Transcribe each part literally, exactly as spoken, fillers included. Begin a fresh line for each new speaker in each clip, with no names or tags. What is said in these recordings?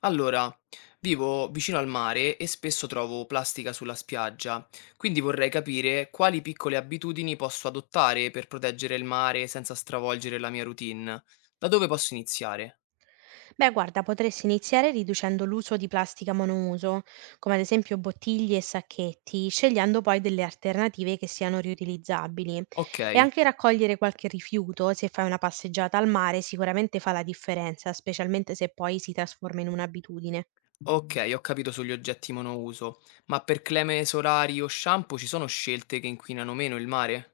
Allora, vivo vicino al mare e spesso trovo plastica sulla spiaggia, quindi vorrei capire quali piccole abitudini posso adottare per proteggere il mare senza stravolgere la mia routine. Da dove posso iniziare?
Beh, guarda, potresti iniziare riducendo l'uso di plastica monouso, come ad esempio bottiglie e sacchetti, scegliendo poi delle alternative che siano riutilizzabili. E
Ok,
anche raccogliere qualche rifiuto, se fai una passeggiata al mare, sicuramente fa la differenza, specialmente se poi si trasforma in un'abitudine.
ok, ho capito sugli oggetti monouso, ma per creme solari o shampoo ci sono scelte che inquinano meno il mare?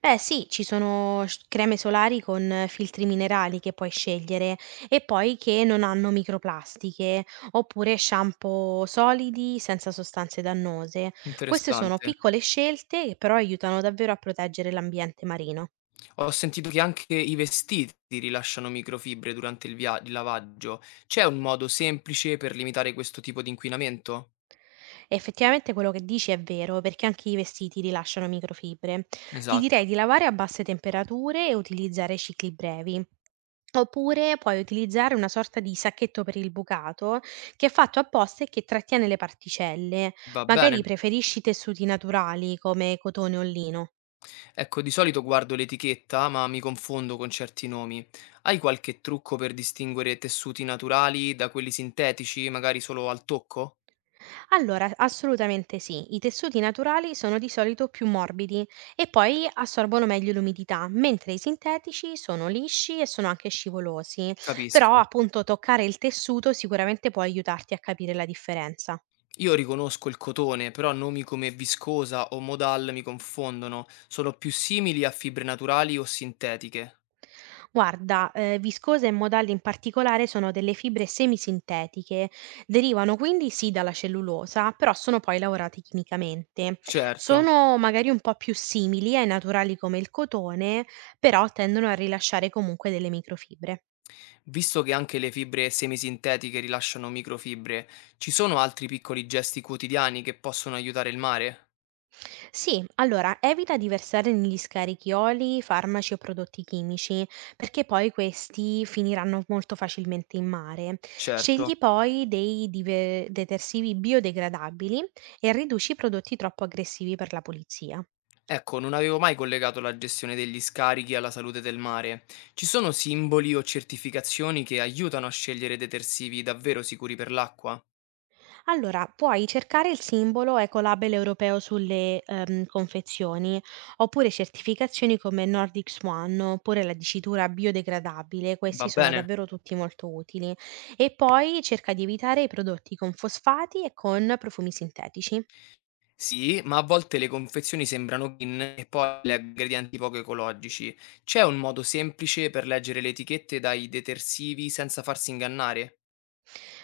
Eh sì, ci sono s creme solari con eh, filtri minerali che puoi scegliere e poi che non hanno microplastiche, oppure shampoo solidi senza sostanze dannose. Queste sono
Interessante.
piccole scelte che però aiutano davvero a proteggere l'ambiente marino.
Ho sentito che anche i vestiti rilasciano microfibre durante il via- il lavaggio. C'è un modo semplice per limitare questo tipo di inquinamento?
Effettivamente quello che dici è vero, perché anche i vestiti rilasciano microfibre. Ti
Esatto,
direi di lavare a basse temperature e utilizzare cicli brevi. Oppure puoi utilizzare una sorta di sacchetto per il bucato che è fatto apposta e che trattiene le particelle.
va bene.
Magari preferisci tessuti naturali come cotone o lino.
Ecco, di solito guardo l'etichetta, ma mi confondo con certi nomi. Hai qualche trucco per distinguere tessuti naturali da quelli sintetici, magari solo al tocco?
Allora, assolutamente sì, i tessuti naturali sono di solito più morbidi e poi assorbono meglio l'umidità, mentre i sintetici sono lisci e sono anche scivolosi. Però
Capisco.
appunto toccare il tessuto sicuramente può aiutarti a capire la differenza.
Io riconosco il cotone, però nomi come viscosa o modal mi confondono. Sono più simili a fibre naturali o sintetiche.
Guarda, ehm, viscose e modal in particolare sono delle fibre semisintetiche. Derivano quindi sì dalla cellulosa, però sono poi lavorate chimicamente.
Certo.
Sono magari un po' più simili ai naturali come il cotone, però tendono a rilasciare comunque delle microfibre.
Visto che anche le fibre semisintetiche rilasciano microfibre, ci sono altri piccoli gesti quotidiani che possono aiutare il mare?
Sì, allora evita di versare negli scarichi oli, farmaci o prodotti chimici, perché poi questi finiranno molto facilmente in mare.
Certo.
Scegli poi dei dive- detersivi biodegradabili e riduci i prodotti troppo aggressivi per la pulizia.
Ecco, non avevo mai collegato la gestione degli scarichi alla salute del mare. Ci sono simboli o certificazioni che aiutano a scegliere detersivi davvero sicuri per l'acqua?
Allora, puoi cercare il simbolo Ecolabel europeo sulle ehm, confezioni, oppure certificazioni come Nordic Swan, oppure la dicitura biodegradabile, questi
Va
sono
bene?
davvero tutti molto utili. E poi cerca di evitare i prodotti con fosfati e con profumi sintetici.
Sì, ma a volte le confezioni sembrano green e poi le ingredienti poco ecologici. C'è un modo semplice per leggere le etichette dai detersivi senza farsi ingannare?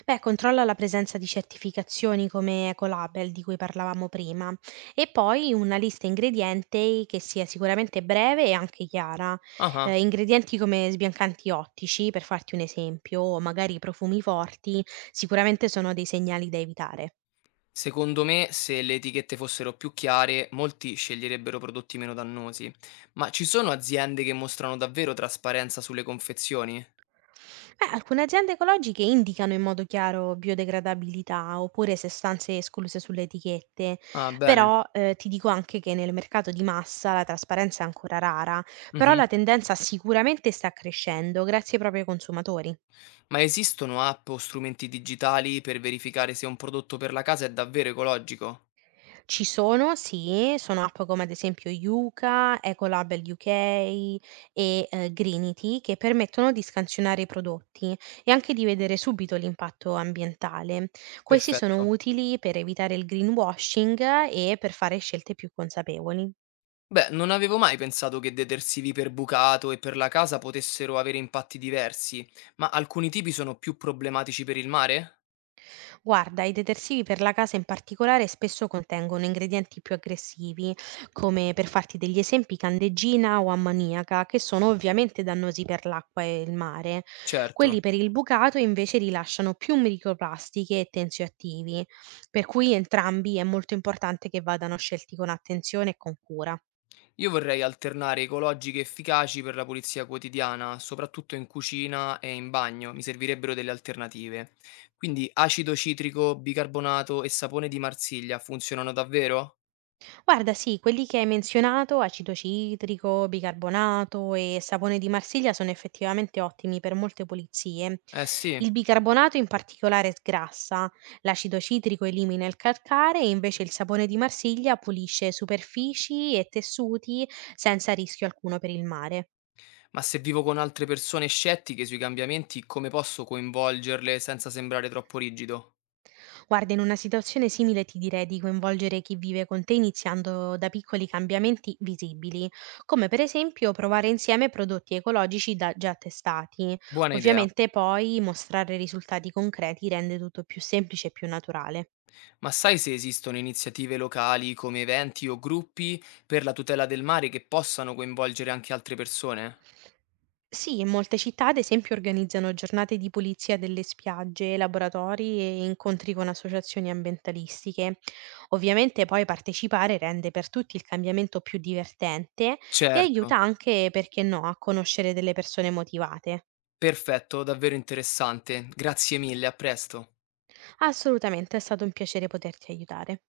Beh, controlla la presenza di certificazioni come Ecolabel di cui parlavamo prima e poi una lista ingredienti che sia sicuramente breve e anche chiara.
Ah ah.
Eh, ingredienti come sbiancanti ottici, per farti un esempio, o magari profumi forti, sicuramente sono dei segnali da evitare.
Secondo me, se le etichette fossero più chiare, molti sceglierebbero prodotti meno dannosi. Ma ci sono aziende che mostrano davvero trasparenza sulle confezioni?
Beh, alcune aziende ecologiche indicano in modo chiaro biodegradabilità oppure sostanze escluse sulle etichette,
Ah, bene.
però eh, ti dico anche che nel mercato di massa la trasparenza è ancora rara, però
Mhm.
la tendenza sicuramente sta crescendo grazie proprio ai consumatori.
Ma esistono app o strumenti digitali per verificare se un prodotto per la casa è davvero ecologico?
Ci sono, sì, sono app come ad esempio Yuka, Ecolab U K e, ehm, Greenity che permettono di scansionare i prodotti e anche di vedere subito l'impatto ambientale. Questi sono
Perfetto.
utili per evitare il greenwashing e per fare scelte più consapevoli.
Beh, non avevo mai pensato che detersivi per bucato e per la casa potessero avere impatti diversi, ma alcuni tipi sono più problematici per il mare?
Guarda, i detersivi per la casa in particolare spesso contengono ingredienti più aggressivi, come per farti degli esempi candeggina o ammoniaca, che sono ovviamente dannosi per l'acqua e il mare.
Certo.
Quelli per il bucato invece rilasciano più microplastiche e tensioattivi, per cui entrambi è molto importante che vadano scelti con attenzione e con cura.
Io vorrei alternare ecologiche efficaci per la pulizia quotidiana, soprattutto in cucina e in bagno, mi servirebbero delle alternative. Quindi acido citrico, bicarbonato e sapone di Marsiglia funzionano davvero?
Guarda, sì, quelli che hai menzionato, acido citrico, bicarbonato e sapone di Marsiglia sono effettivamente ottimi per molte pulizie.
Eh sì,
Il bicarbonato in particolare sgrassa, l'acido citrico elimina il calcare e invece il sapone di Marsiglia pulisce superfici e tessuti senza rischio alcuno per il mare.
ma se vivo con altre persone scettiche sui cambiamenti, come posso coinvolgerle senza sembrare troppo rigido?
Guarda, in una situazione simile ti direi di coinvolgere chi vive con te iniziando da piccoli cambiamenti visibili, come per esempio provare insieme prodotti ecologici da- già testati.
Buona idea,
Ovviamente poi mostrare risultati concreti rende tutto più semplice e più naturale.
ma sai se esistono iniziative locali come eventi o gruppi per la tutela del mare che possano coinvolgere anche altre persone?
Sì, in molte città, ad esempio, organizzano giornate di pulizia delle spiagge, laboratori e incontri con associazioni ambientalistiche. Ovviamente poi partecipare rende per tutti il cambiamento più divertente e
Certo.
aiuta anche, perché no, a conoscere delle persone motivate.
Perfetto, davvero interessante. Grazie mille, a presto.
Assolutamente, è stato un piacere poterti aiutare.